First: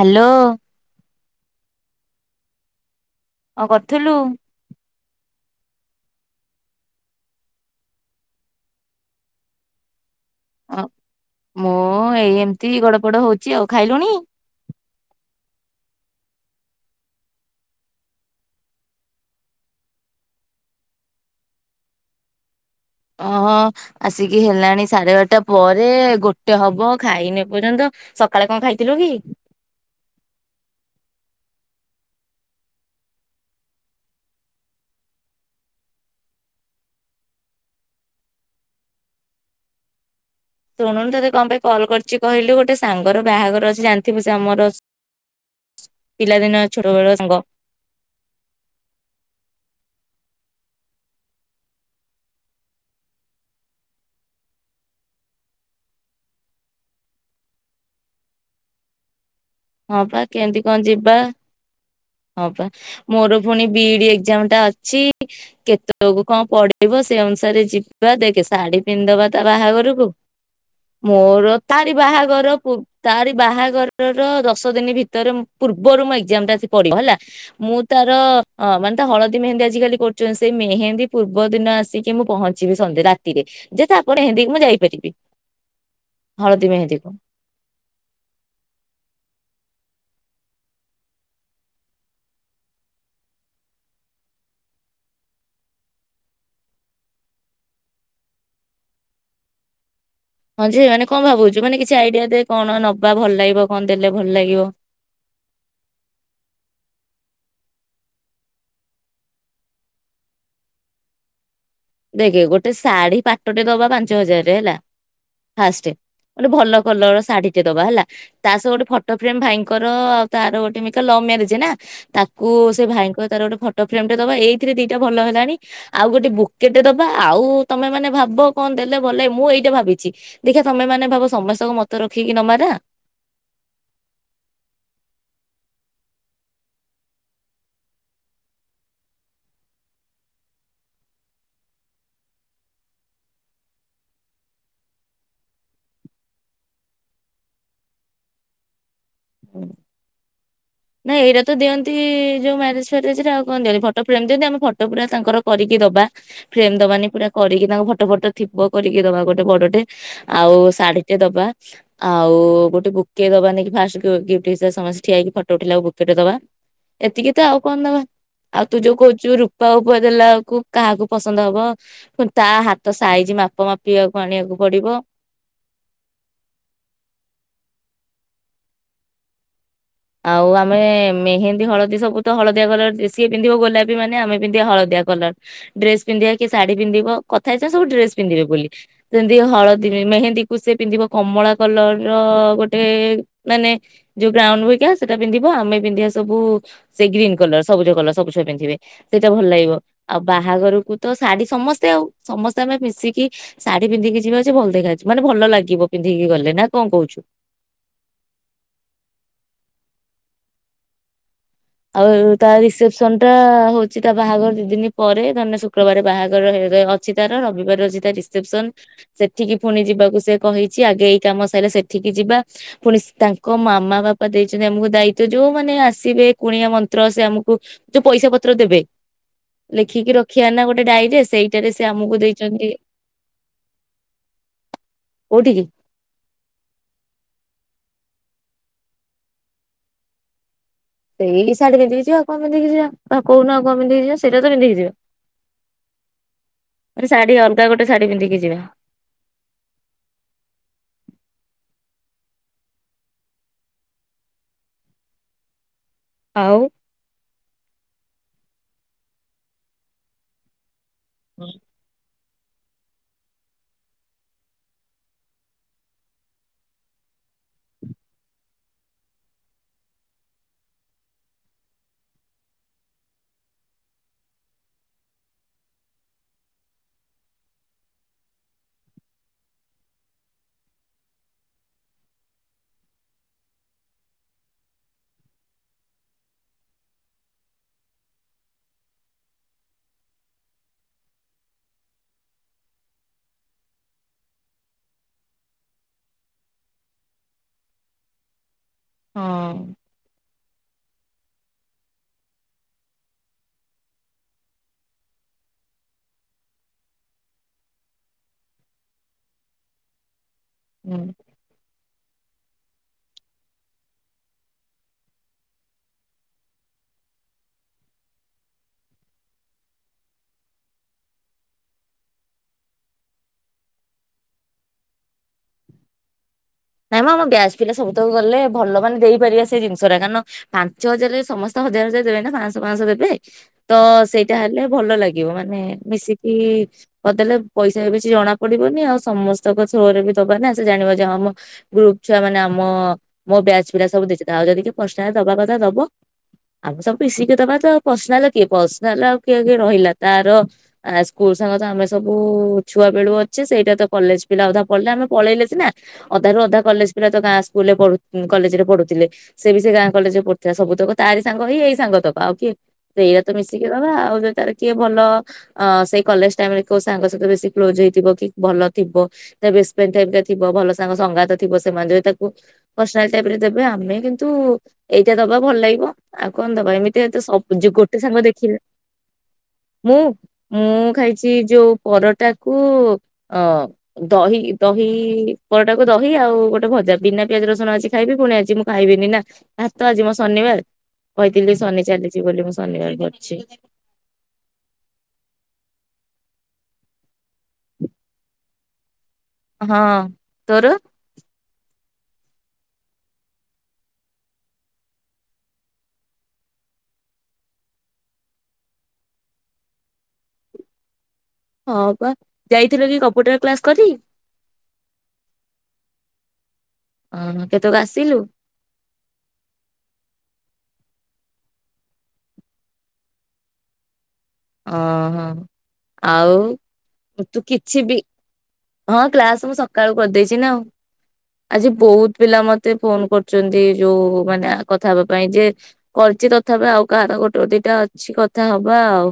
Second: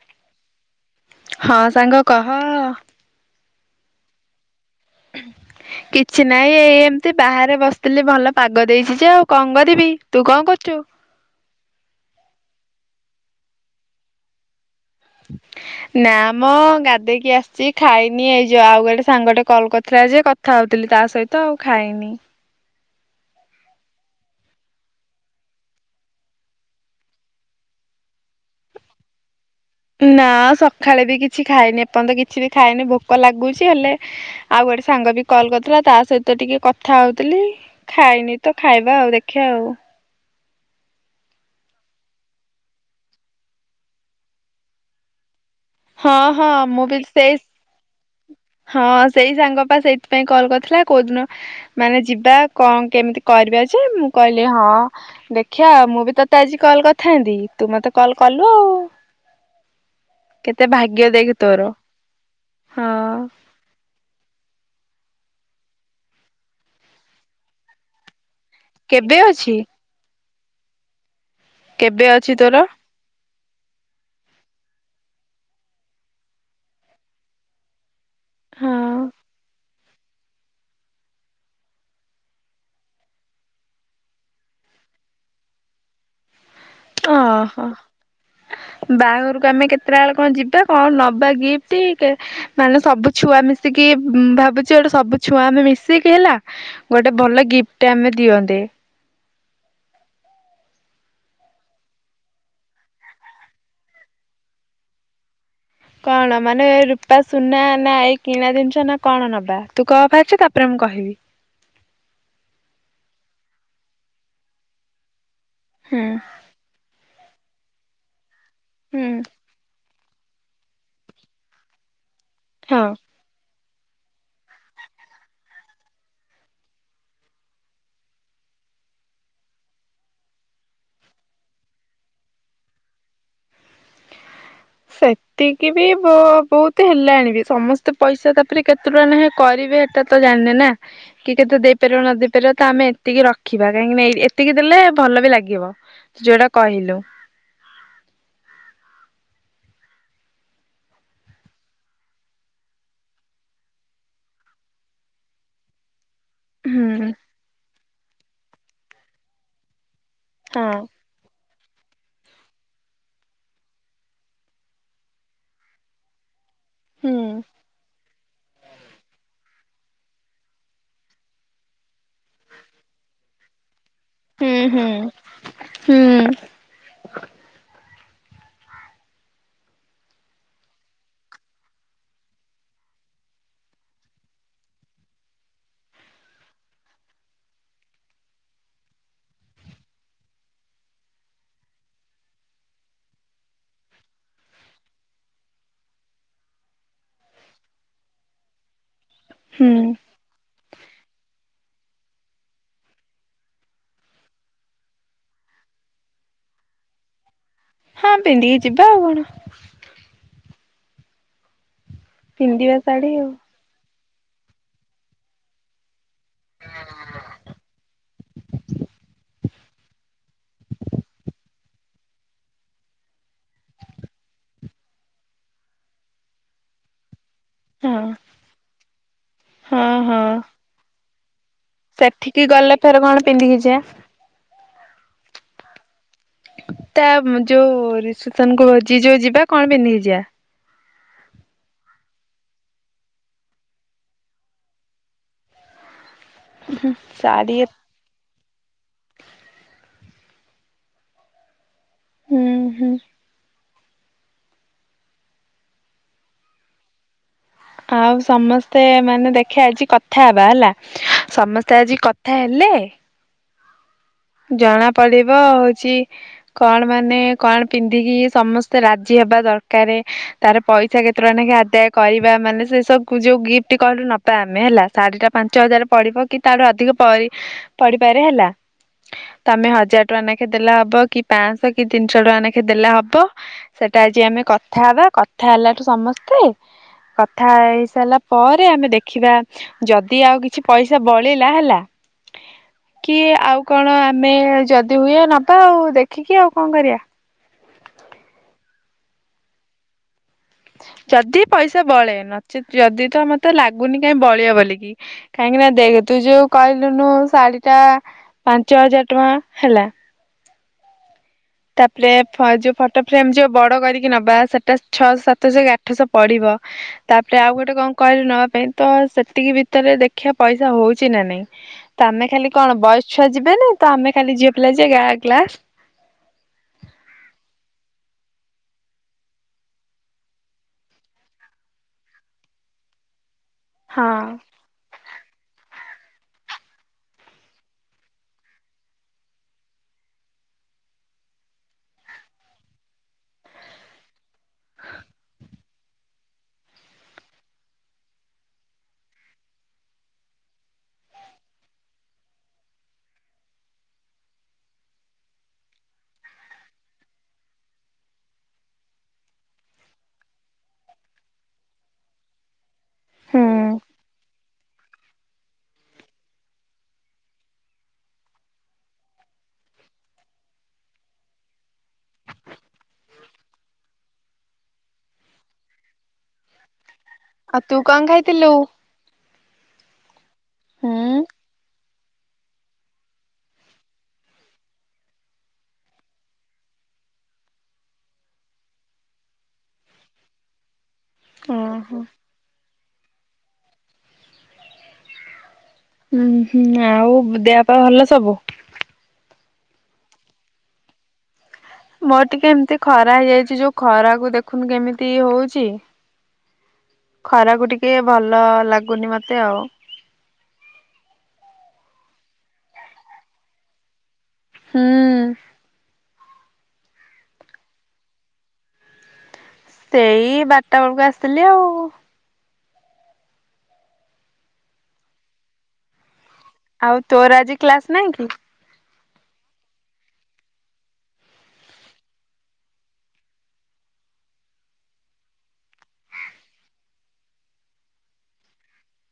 Hello. ହଁ ସାଙ୍ଗ କହ-ହ-ହ। ଆଉ କରିୁଥିଲୁ। କିଛି ନାହିଁ ଏଇ ଏମତି ବାହାରେ ବସିଥିଲି ଭଲ ପାଗ ଦେଇଛି ଯେ ଆଉ କଣ କରିବି ତୁ କଣ କରୁଛୁ? ହ ମୁଁ ଏଇଏମ ତି ଗଡ ପଡ ହଉଛି ଆଉ ଖାଇଲୁଣି। ନା ମଁ ଗାଧେଇକି ଆସିଛି ଖାଇନି ଏଇ ଯାଉ ଆଉ ଗୋଟେ ସାଙ୍ଗଟେ କଲ କରିଥିଲା ଯେ କଥା ହଉଥିଲି ତା ସହିତ ଆଉ ଖାଇନି। ଓହୋ ଆସିକି ହେଲାଣି ସାଢେ ବାରଟା ପରେ ଗୋଟେ ହବ ଖାଇନି ଏ ପର୍ଯ୍ୟନ୍ତ ସକାଳେ କଣ ଖାଇଥିଲୁ କି। ନା ସକାଳେ ବି କିଛି ଖାଇନି ଏପର୍ଯ୍ୟନ୍ତ କିଛି ବି ଖାଇନି ଭୋକ ଲାଗୁଛି ହେଲେ ଆଉ ଗୋଟେ ସାଙ୍ଗ ବି କଲ କରିୁଥିଲା ତା ସହିତ ଟିକେ କଥା ହଉଥିଲି ଖାଇନି ତ ଖାଇବା ଆଉ ଦେଖିବା ଆଉ। ଶୁଣୁନୁ ତୋତେ କଣ ପାଇଁ କଲ୍ କରିଛି କହିଲୁ ଗୋଟେ ସାଙ୍ଗର ବାହାଘର ଅଛି ଜାଣିଥିବୁ ସେ ଆମର ଅ ହଁ ହଁ ମୁଁ ବି ସେଇ। ହଁ ସେଇ ସାଙ୍ଗ ପା ସେଇଥିପାଇଁ କଲ କରିଥିଲା କୋଉ ଦିନ ମାନେ ଯିବା କଣ କେମିତି କରିବା ଯେ ମୁଁ କହିଲି ହଁ ଦେଖିବା ମୁଁ ବି ତତେ ଆଜି କଲ କରିଥାନ୍ତି ତୁ ମତେ କଲ କଲୁ ଆଉ। ହଁ ବା କେମିତି କେତେ କଣ ଭାଗ୍ୟ ଯିବା ଦେଖ ତୋର ହଁ ବା। ମୋର ପୁଣି ବିଇଡି ଏକ୍ଜାମ ଟା ଅଛି। ଛି କେତକୁ କଣ ପଡିବ ସେ ଅନୁସାରେ ଯିବା ଦେଖେ। ଶାଢୀ କେବେ ପିନ୍ଧଦବା ତା ଅଛି ବାହାଘରକୁ। ମୋର ତାରି କେବେ ଅଛି ବାହାଘର ତୋର ପୂ ତାରି। ବାହାଘରର ର ଦଶ ଦିନ ଭିତରେ ପୂର୍ବରୁ ମ ଏକ୍ଜାମ ଆସି ପଡିବ ହେଲା ମୁଁ। ତାର ଅ ହଁ ମାନେ ତା ହଳଦୀ ମେହେନ୍ଦି ଆଜି। ଆଜିକାଲି କରୁଛନ୍ତି ସେ ମେହେନ୍ଦୀ ପୂର୍ବ ଦିନ ଆସିକି ମୁଁ ପହଞ୍ଚିବି ସନ୍ଧ୍ୟା ରାତିରେ ଯେ ତାପରେ ମେହେନ୍ଦିକି ମୁଁ ଯାଇପାରିବି। ହଳଦୀ ମେହେନ୍ଦୀ କୁ। ଓହୋ ବାହାଘରକୁ। ଆମେ କେତେଟା ବେଳ କଣ ଯିବା କଣ ନବା ଗିଫ୍ଟ ମାନେ ସବୁ ଛୁଆ ମିଶିକି ଭାବୁଛି ଗୋଟେ ସବୁ ଛୁଆ ଆମେ ମିଶିକି ହେଲା ଗୋଟେ ଭଲ ଗିଫ୍ଟ ଆମେ ଦିଅନ୍ତେ। ହଁ ଯେ ମାନେ କଣ ଭାବୁଛୁ ମାନେ କିଛି ଆଇଡିଆ ଦେ କଣ ନବା ଭଲ ଲାଗିବ କଣ ଦେଲେ ଭଲ ଲାଗିବ। କଣ ମାନେ ରୂପା ସୁନା ନା ଏଇ କିଣା ଜିନିଷ ନା କଣ ନବା ତୁ କ ଫାଷ୍ଟ ତାପରେ ମୁଁ କହିବି। ଦେଖେ ଗୋଟେ ଶାଢୀ ପାଟଟେ ଦବା ପାଞ୍ଚ ହଜାରରେ ହେଲା। ଫାଷ୍ଟେ ହୁଁ। ଗୋଟେ ଭଲ କଲର ଶା ଶାଢୀ ଟେ ଦବା ହେଲା। ତା ସହ ଗୋଟେ ହୁଁ ଫଟୋ ଫ୍ରେମ ଭାଇଙ୍କର ଆଉ ତା ତାର ଗୋଟେବି ତ ଲଭ ମ୍ୟାରେଜ ନା ତା କୁ ହଁ। ସେ ଭାଇଙ୍କ ତାର ଗୋଟେ ଫଟ ଫ୍ରେମ୍ ଟେ ଦବା ଏଇଥିରେ ଦିଟା ଭଲ ହେଲାଣି ଆଉ ଗୋଟେ ବୁକ କେତେ ଦବା ଆଉ ତମେ ମାନେ ଭାବ କଣ ଦେଲେ ଭଲ ମୁଁ ଏଇଟା ଭାବିଛି ଦେଖ ତମେ ମାନେ ଭାବ ସମସ୍ତଙ୍କୁ ମତ ରଖିକି ନମା ନା ସେତିକି ବି ବହୁତ ହେଲାଣି ବି ସମସ୍ତେ ପଇସା ତାପରେ କେତେ ଟଙ୍କା ନେଖା କରିବେ ସେଟା ତ ଜାଣିନେ ନା କି କେତେ ଦେଇପାରିବ ନ ଦେଇେଇ ପାରିବ ତ ଆମେ ଏତିକି ରଖିବା କାହିଁକି ନା ଏତିକି ଦେଲେ ଭଲ ବି ଲାଗିବ ଯୋଉଟା କହିଲୁ। ହୁଁ ନାଇ ଏଇଟା ତ ଦିଅନ୍ତି ଯୋଉ ମ୍ୟାରେଜ ଫ୍ୟାରେଜ ଆଉ କଣ ଦିଅନ୍ତି ଫଟୋ ଫ୍ରେମ ଦିଅନ୍ତି ଆମ ଫଟୋ ପୁରା ତାଙ୍କର କରିକି ଦବା। ଫ୍ରେମ ଦବାନି ହୁଁ ପୁରା କରିକି ତାଙ୍କୁ ଭ ଫଟ ଫଟ ଥିବ କରିକି ଦବା ଗୋଟେ ବଡଟେ ଆଉ ହଁ ଶାଢୀ ଟେ ଦବା। ଆଉ ଗୋଟେ ବୁକେ ଦବା ନ ଫାଷ୍ଟ ଗି୍ଫ୍ଟ ହିସାବରେ ସମସ୍ତେ ଠିଆ ହେଇକି ଫଟ ଓଠିଲା ଆଉ ବୁଟ ଟେ ଦବା। ହୁଁ। ଏତିକି ତ ଆଉ କଣ ଦବା ଆଉ ତୁ ଯୋଉ କହୁଛୁ ର ବାପା ଉପ ଦେଲା କୁ କାହାକୁ ପସନ୍ଦ ହବ ତା ହାତ ସାଇଛି ମାପ ମାପ। ହୁଁ ହୁଁ ହୁଁ। ଆଉ ଆମେ ମେହେନ୍ଦୀ ହଳଦୀ ସବୁ ତ ହଳଦିଆ କଲର ଯେ ସିଏ ପିନ୍ଧିବ ଗୋଲାପୀ ମାନେ ଆମେ ପିନ୍ଧିବା ହଳଦିଆ କଲର ଡ୍ରେସ ପିନ୍ଧିବା କି ଶାଢୀ ପିନ୍ଧିବ କଥା ହେଇଛ ସବୁ ଡ୍ରେସ ପିନ୍ଧିବେ ବୋଲି ସେମିତି ହଳଦୀ ମେହେନ୍ଦୀ କୁ ସେ ପିନ୍ଧିବ କମଳା କଲର ର ଗୋଟେ ମାନେ ଯୋଉ ବ୍ରାଉନୁ। ସେଟା ପିନ୍ଧିବ ଆମେ ପିନ୍ଧିବା ସବୁ ସେ ଗ୍ରୀନ କଲର ସବୁଜ କଲର ସବୁ ଛୁଆ ପିନ୍ଧିବେ। ସେଇଟା ଭଲ ଲାଗିବ ହୁଁ। ଆଉ ବାହାଘରକୁ ତ ଶାଢୀ ସମସ୍ତେ। ଆଉ ସମସ୍ତେ ଆମେ ମିଶିକି ଶାଢୀ ପିନ୍ଧିକି ଯିବା ଯେ ଭଲ ଦେଖାଯ ଯାଉଛୁ ମାନେ ଭଲ ଲାଗିବ ପିନ୍ଧିକି ଗଲେ ନା କଣ କହୁଛୁ। ହଁ ପିନ୍ଧିକୀ ଯିବା ଆଉ କଣ? ଆଉ ତା ପିନ୍ଧିବା ଶାଢୀ ରିସେପସନ ଟା ଆଉ ହଉ। ଅଛି ତା ବାହାଘର ଦି ଦିନ ପରେ ତାହେଲେ ଶୁକ୍ରବାର ବାହାଘର। ଅଛି ତାର ରବିବାର ଅଛି ତା ରିସେପ୍ସନ। ସେଠିକି ପୁଣି ଯିବାକୁ ସେ କହିଛି ଆଗେ ଏଇ କାମ ସାରିଲା ସେଠିକି ଯିବା ପୁଣି ତାଙ୍କ ମାମା ବାପା ଦେଇଛନ୍ତି ଆମକୁ ଦାୟିତ୍ୱ ଯୋଉମାନେ ଆସିବେ। କୁଣିଆ ମନ୍ତ୍ର ସେ ଆମ। ହଁ ଯୋଉ ପଇସା ପତ୍ର ଦେବେ। ହଁ ଲେଖିକି ହଁ। ରଖିବା ନା ଗୋଟେ ଡାଇରରିରେ। ସେଠିକି ଗଲେ ଫେରେ କଣ ପିନ୍ଧିକି ଯିବା। କଉଠିକି। ତା ଯୋଉ ରିସେପସନ୍ କୁ ଭୋଜି ଯୋଉ ଯିବା କଣ ପିନ୍ଧିକି ଯିବା। ସେଇ ଶାଢୀ ପିନ୍ଧିକି ଯିବା ଆଉ କଣ ପିନ୍ଧିକି ଯିବା କହା କହୁନ ଆଉ କଣ ପିନ୍ଧିକି ଯିବା ସେଇଟା ତ ପିନ୍ଧିକି ଯିବା। ଶାଢୀ ଶାଢ଼ୀ ଅଲଗା ଗୋଟେ ଶାଢୀ ପିନ୍ଧିକି ଯିବା। ହୁଁ ହୁଁ। ଆଉ। ଆଉ ସମସ୍ତେ ମାନେ ଦେଖେ ଆଜି କଥା ହେବା ହେଲା। ହଁ ସମସ୍ତେ ଆଜି କ ହେଲେ। ଜଣା ପଡିବ ହଉଛି କଣ ମାନେ କଣ ପିନ୍ଧିକି ସମସ୍ତେ ରାଜି ହେବା ଦରକାରେ ତାର ପଇସା କେତେ ଟା ନେ କି ଆଦାୟ କରିବା ମାନେ ସେ ସବୁ ଯୋଉ ଗିଫ୍ଟ କହିଲୁ ନବା ଆମେ ହେଲା ଶାଢୀ ଟା ପାଞ୍ଚ ହଜାର ପଡିବ କି ତାଠୁ ଅଧିକ ପଡ଼ି ପଡିପାରେ ହେଲା। ତମେ ହଜାର ଟଙ୍କା ନେଖେ ଦେଲା ହବ କି ପାଞ୍ଚଶହ କି ତିନିଶହ ଟଙ୍କା ନେଖେ ଦେଲା ହବ ସେଟା ଆଜି ଆମେ କଥା ହେବା କଥା ହେଲାଠୁ ସମସ୍ତେ କଥା ହେଇସାରିଲା ପରେ ଆମେ ଦେଖିବା ଯଦି ଆଉ କିଛି ପଇସା ବଳିଲା ହେଲା କି ଆଉ। କଣ ଆମେ ଯଦି ହୁଏ ନବା ଆଉ ଦେଖିକି ଆଉ କଣ କରିବା। ହଁ। ଯଦି ପଇସା ବଳେ ନଚେତ୍ ଯଦି ତ ମତେ ଲାଗୁନି କାହିଁ ବଳିବ ବୋଲିକି କାହିଁକିନା ଦେଖ ତୁ ଯୋଉ କହିଲୁନୁ ଶାଢୀ ଟା ପାଞ୍ଚ ହଜାର ଟଙ୍କା ହେଲା। ହୁଁ। ତାପରେ ଯୋଉ ଫଟୋ ଫ୍ରେମ ଯୋଉ ବଡ କରିକି ନବା ସେଟା ଛଅ ସାତଶହ କି ଆଠଶହ ପଡିବ ତାପରେ ଆଉ ଗୋଟେ କଣ କରିବ ନବା ପାଇଁ ତ ସେତିକି ଭିତରେ ଦେଖିବା ପଇସା ହଉଛି ନା ନାଇଁ ତ ଆମେ ଖାଲି କଣ ବୟସ ଛୁଆ ଯିବେନ ତ ଆମେ ଖାଲି ଝିଅ ପିଲା ଯ ଗ୍ଲାସ। ନାଇଁ ମ ଆମ ବ୍ୟାଜ ପିଲା ସବୁ ତକୁ ଗଲେ ଭଲ ମାନେ ଦେଇପାରିବା ସେଇ ଜିନିଷ ଟା କାରଣ ପାଞ୍ଚ ହଜାର ସମସ୍ତେ ହଜାର ହଜାର ଦେବେ ନା ପାଞ୍ଚଶହ ପାଞ୍ଚଶହ ଦେବେ। ତ ହଁ ସେଇଟା ହେଲେ ଭଲ ଲାଗିବ ମାନେ। ମିଶିକି କରିଦେଲେ ପଇସା ବି କିଛିଜଣା ପଡିବନି ଆଉ ସମସ୍ତଙ୍କ ଥ୍ରୋ ରେବି ଦବାନା ସେ ଜାଣିବକି ହିଁ ମ। ଗ୍ରୁପ ଛୁଆ ମାନେ ଆମ ମୋ ବ୍ୟାଚ ପିଲା ସବୁ ଦେଇଉ ଯଦି ପନା ଦବା କଥା ଦବା ଆମେ ସବୁ ମିଶିକି ଦବା ତ ପର୍ସନାଲ କି ପର୍ସନାଲ ଆଉ କିଏ କିଏ ରହିଲା ତାର ସ୍କୁଲ ସାଙ୍ଗ ତ ଆମେ ସବୁ ଛୁଆ ବେଳୁ ଅଛେ ସେଇଟା ତ କଲେଜ ପିଲା ଅଧା ପଢିଲେ ଆମେ ପଳେଇଲେ ସିନା। ଅଧାରୁୁ ଅଧା କଲେଜ ପିଲା ତ ଗାଁ ସ୍କୁଲରେ କଲେଜ ରେ ପଢୁଥିଲେ ସେ ବି ସେ ଗାଁ କଲେଜ ରେ ପଢୁଥିଲା ସବୁ ତକ ତାରି ସାଙ୍ଗ ହେଇ ଏଇ ସାଙ୍ଗ ତକ ଆଉ କିଏ। ସେଇଟା ତ ହୁଁ ମିଶିକି ଦବା ଆଉ ଯଦି ତାର କିଏ। ଭଲ ସେଇ କଲେଜ ଟାଇମ ରେ କୋଉ ସାଙ୍ଗ ସହିତ ବେଶି କ୍ଲୋଜ ହେଇଥିବ କି ଭଲ ଥିବ ତେବେ ରେସ୍ପେକ୍ଟ ଥିବ ଭଲ। ତାଙ୍କ ସଙ୍ଗାତ ଥିବ ସେମାନେ ଯଦି ତାକୁ ପର୍ସନାଲ ଟାଇପ୍ ରେ ଦେବେ ଆମେ କିନ୍ତୁ ଏଇଟା ଦବା ଭଲ ଲାଗିବ ଆଉ କଣ ଦବା ଏମିତି। ଯେହେତୁ ସବୁ ଆଉ ଯେ ତୁ ଗୋଟେ କଣ ସାଙ୍ଗ ଖାଇଥିଲୁ? ଦେଖିବେ। ମୁଁ। ମୁଁ ଉଁ ହୁଁ ଖାଇଛି ଯୋଉ। ପରଟାକୁ ଅ ଦହି ଦହିଇ। ପରଟାକୁ ଦହି ଆଉ ଗୋଟେ ଭଜା ବିନା ପିଆଜ ରସୁଣ ଆଜି ଖାଇବି ପୁଣି ଆଜି ମୁଁ ଖାଇବିନି ନା ଭାତ ଆଜି ମୋ ଶନିବାର। କହିଥିଲି ଶନି ଓହୋ ଚାଲିଚି ବୋଲି ମୁ। ଶନିବାର ବି ଅଛି। ହୁଁ ହୁଁ ଆଉ ଦେହ ପାହା ଭଲ ସବୁ। ହଁଅ ତୋର। ମୋର ଟିକେ ଏମିତି ଖରା ହେଇଯାଇଛି ଯୋଉ ଖରାକୁ ଦେଖୁନୁ କେମିତି ହୋଉଛି ଖରାକୁ ଟିକେ ଭଲ ଲାଗୁନି ମତେ ଆଉ। ହଁ ବା ଯାଇଥିଲେ କି କମ୍ପ୍ୟୁଟର କ୍ଲାସ କରି। ହୁଁଉଁ ଅହଁ କେତକ ଆସିଲୁ। ସେଇ ବାରଟା ବେଳକୁ ଆସଥିଲି ଆଉ। ଓ ହ ଆଉ। ଆଉ ତୁ ତୋର ଆଜି କିଛି ବି କ୍ଲାସ ନାହିଁକି। ହଁ କ୍ଲାସ ମୁଁ ସକାଳୁ କରିଦେଇଛି ନା ଆଉ ଆଜି ବହୁତ ପିଲା ମତେ ଫୋନ କରୁଛନ୍ତି ଯୋଉ ମାନେ କଥା ହବା ପାଇଁ ଯେ କରିଛି ତଥାପି ଆଉ କାହାର ଗୋଟେ ଦିଟା ଅଛି କଥା ହବା ଆଉ।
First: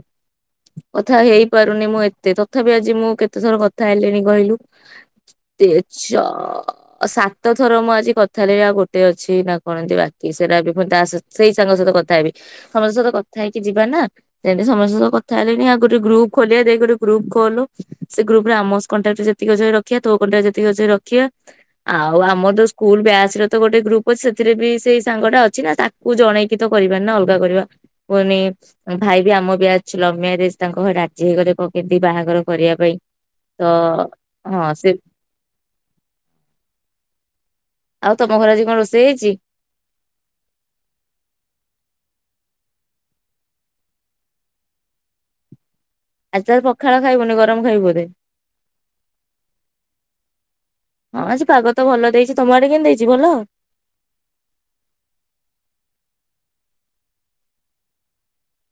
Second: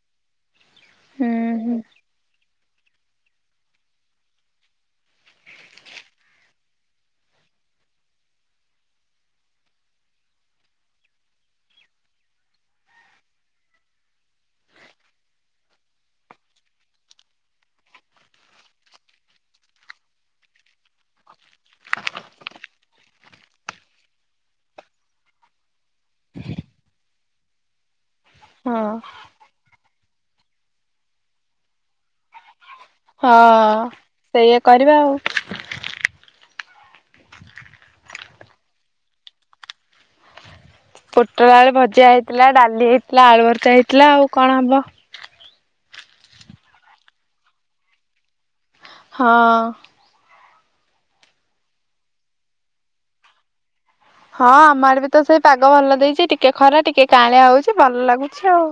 କଥା ହୁଁ ହୁଁ। ହେଇପାରୁନି ମୁ ଏତେ ତ ତଥାପି ଆଜି ମୁଁ କେତେ ଥର କଥା ହେଲିଣି କହିଲୁ ତି ଛ ସାତ ଥର ମୁଁ ଆଜି କଥା ହେଲିବି ଆଉ ଗୋଟେ ଅଛି ନା କଣ ଏନ୍ତି ବାକି ସେଟା ଏବେ ପୁଣି ତା ସେଇ ସାଙ୍ଗ ସହିତ କଥା ହେବି ସମସ୍ତଙ୍କ ସହିତ କଥା ହେଇକି ଯିବା ନା ଯେନ୍ତି ସମସ୍ତଙ୍କ ସହ। କଥା ହେଲେଣି ଆଉ ଗୋଟେ ଗ୍ରୁପ ଖୋଲିବା ଦେଇ ଗୋଟେ ଗ୍ରୁପ ଖୋଲୋ ସେ ଗ୍ରୁପରେ ଆମସ୍ କଣ୍ଟାକ୍ଟ ରେ ଯେତିକି ଅଛି ରଖିବା ତୋ କଣ୍ଟାକ୍ଟ ଯେତିକି ଅଛି ରଖିବା ଆଉ ଆମର ତ ସ୍କୁଲ ବ୍ୟାଚ ର ତ ଗୋଟେ ଗ୍ରୁପ ଅଛି ସେଥିରେ ବି ସେଇ ସାଙ୍ଗ ଟା ଅଛି ନା ତାକୁ ଜଣେଇକି ତ କରିବା ନା ଅଲଗା କରିବା। କୁନି ହଁ ଭାଇ ବି ଆମ ବ୍ୟାଚ। ସମୟରେ ତାଙ୍କ ଘରେ ରାଜି ହେଇଗଲେ କହ କେମତି ବାହାଘର କରିବା। ପାଇଁ। ହଁ ତ ସେଇୟା ହଁ ସେ କରିବା ଆଉ। ଆଉ ତମ ଘରେ ଆଜି କଣ ରୋଷେଇ ହେଇଚି। ପୋଟଳ ଆଳୁ ଭଜା ହେଇଥିଲା ଡାଲି ହେଇଥିଲା ଆଳୁଭର୍ତା ହେଇଥିଲା ଆଉ କଣ ହବ। ଆଚାର ପଖାଳ ଖାଇବୁନି ଗରମ ଖାଇବୁ ବଧେ। ହଁ ହଁ ସେ ପାଗ ତ ଭଲ ଦେଇଛି ତମ ଆଡେ କେମିତି ଦେଇଚି ଭଲ? ହଁ ଆମ ଆଡେ ବି ତ ସେଇ ପାଗ ଭଲ ଦେଇଛି ଟିକେ ଖରା ଟିକେ କଆଁଳିଆ ହଉଛି ଭଲ ଲାଗୁଛି ଆଉ।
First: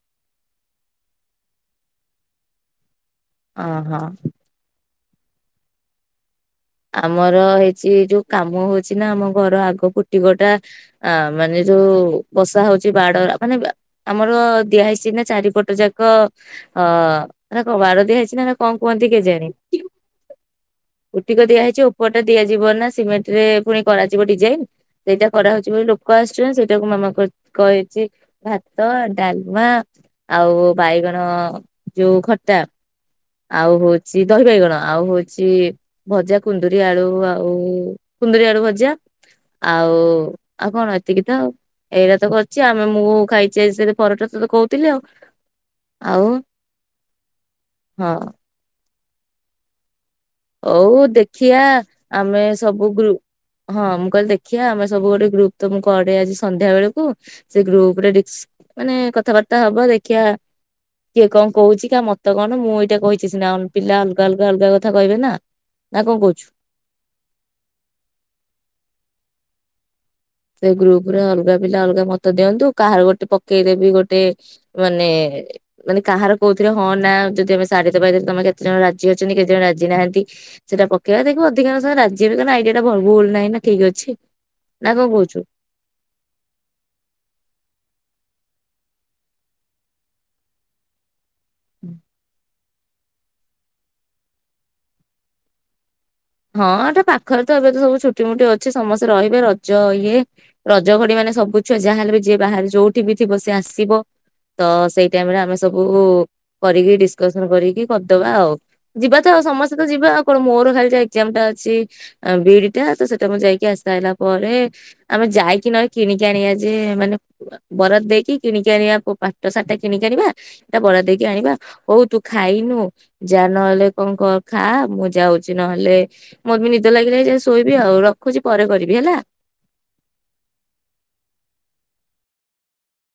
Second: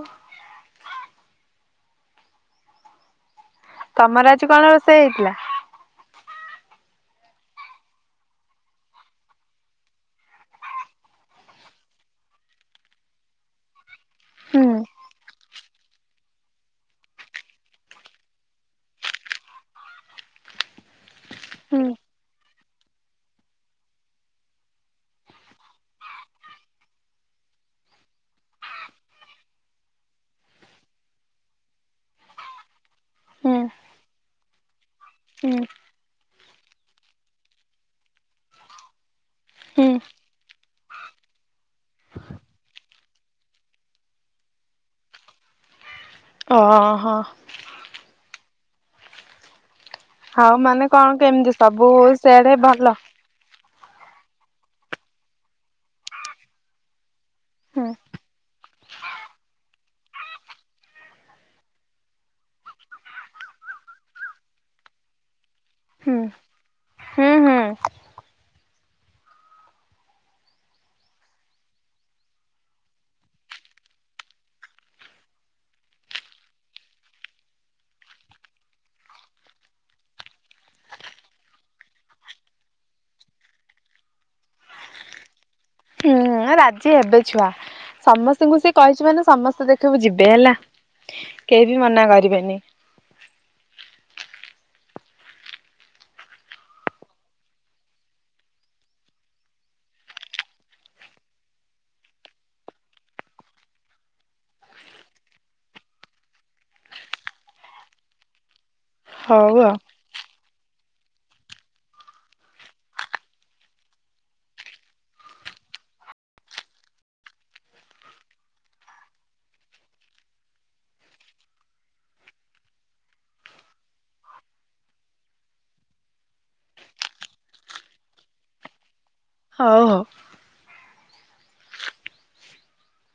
ଅହଁ। ତମର ଆଜି କଣ ରୋଷେ ସେ ହେଇଥିଲା। ଆମର ହେଇଛି ଯୋଉ କାମ ହଉଛି ନା ଆମ ଘର ଆଗ ପୁଟିକଟା ଆ ମାନେ ଯୋଉ ବସା ହଉଛି ବାଡ ମାନେ ଆମର ହୁଁ ଦିଆହଇସିନା ଚାରିପଟ ଯାକ ହଁ ହେରା କଣ ବାଡ଼ ଦିଆ ହେଇଛି ନା ନା କଣ କୁହନ୍ତି କେଜାଣି ଟିକେ ହୁଁ ଦିଆହେଇଛି ଉପର ଟା ଦିଆ ଯିବ ନା ସିମେଣ୍ଟ ରେ ପୁଣି କରାଯିବ ଡିଜାଇନ, ସେଇଟା କରାହଉଛି ବୋଲି ଲୋକ ଆସୁଛନ୍ତି ।ସେଇଟାକୁ ମାମା କହିଛି ଭାତ ଡାଲମା ଆଉ ବାଇଗଣ ଯୋଉ ଖଟା ହୁଁ ଆଉ ହଉଚି ଦହି ବାଇଗଣ ଆଉ ହଉଚି। ହୁଁ ଭଜା କୁନ୍ଦୁରି ଆଳୁ ଆଉ କୁନ୍ଦୁରି ଆଳୁ ଭଜା ହୁଁ ଆଉ ଆଉ କଣ ଏତିକିତ ଆଉ ଏଇଟା ତ ଅଛି ଆମେ ମୁଁ ଖାଇଛି ପରଟା ତ କହୁଥିଲି ଆଉ। ଆଉ ଓ ହୋ। ହଁ ହଉ ମାନେ କଣ କେମିତି ସବୁ ଆମେ ସେଆଡେ ସବୁ ଭଲ? ଗ୍ରୁ ହଁ ମୁଁ କହିଲି ଦେଖିବା ଆମେ ସବୁ ଗୋଟେ ଗ୍ରୁପ ତ ମୁଁ କରେ ଆଜି ସନ୍ଧ୍ୟା ବେଳକୁ ସେ ହୁଁ ଗ୍ରୁପ ରେ ଡିକ୍ସ ମାନେ କଥାବାର୍ତ୍ତା ହବା ଦେଖିବା କିଏ କଣ କହୁଛି କାହା ମତ କଣ ମୁଁ ଏଇଟା କହିଛି ସିନା ପିଲା ଅଲଗା ଅଲଗା ଅଲଗା କଥା। କହିବେ ନା ନା ହୁଁ କଣ କହୁଚୁ? ହୁଁ ହୁଁ ସେ ଗ୍ରୁପରେ ଅଲଗା ପିଲା ଅଲଗା ମତ ଦିଅନ୍ତୁ କାହାର ଗୋଟେ ପକେଇଦେବି ଗୋଟେ ମାନେ ମାନେ କାହାର କୋଉଥିରେ ହଁ ନା ଯଦି ଆମେ ଶାଢୀ ତ ପାଇଦ ତମେ କେତେ ଜଣ ରାଜି ଅଛନ୍ତି କେତେ ଜଣ ରାଜି ନାହାନ୍ତି ସେଟା ପକେଇବା ଦେଖିବ ଅଧିକାଂଶ ରାଜି ହେବେ କାରଣ ଆଇଡିଆ ଟା ଭଲ ଭୁଲ ନାହିଁ ନା ଠିକ ଅଛି। ନା କଣ କହୁଛୁ? ହଁ ରାଜି ହେବେ ଛୁଆ ସମସ୍ତଙ୍କୁ ସେ କହିଛି ମାନେ ସମସ୍ତେ ଦେଖିବୁ ଯିବେ ହେଲା। କେହି ବି ମନା କରିବେନି। ହଁ ଏଟା ପାଖରେ ତ ଏବେ ତ ସବୁ ଛୁଟିମୁଟି ଅଛି ସମସ୍ତେ ରହିବେ ରଜ ଇଏ ରଜ ଘଡି ମାନେ ସବୁ ଛୁଆ ଯାହାହେଲେ ବି ଯିଏ ବାହାରେ ଯୋଉଠି ବି ଥିବ ସେ ଆସିବ ତ ସେଇ ଟାଇମ ରେ ଆମେ ସବୁ କରିକି ଡିସକସନ କରିକି କରିଦବା ଆଉ। ଯିବା ତ ଆଉ ସମସ୍ତେ ତ ଯିବା ଆଉ। କଣ ମୋର ଖାଲି ଯାଇ। ଯେମ ଟା ଅଛି ବି ଇ ଡି ଟା ସେଟା ମୁଁ ଯାଇକି ଆସିଲା ପରେ ଆମେ ଯାଇକି ନହେଲେ କିଣିକି ଆଣିବା ଯେ ମାନେ ବରାଦ ଦେଇକି କିଣିକି ଆଣିବା ପାଟ ସାରୀ ଟା କିଣିକି ଆଣିବା ସେଇଟା ବରାଦ ଦେଇକି ଆଣିବା ହଉ ତୁ ଖାଇନୁ ଯା ନହେଲେ କଣ କ ଖା ମୁଁ ଯାଉଛି ନହେଲେ। ମୋତେ ବି ନିଦ ଲାଗିଲାଣି ଶୋଇବି ଆଉ ରଖୁଛି ପରେ କରିବି ହେଲା। ହଉ ହଉ।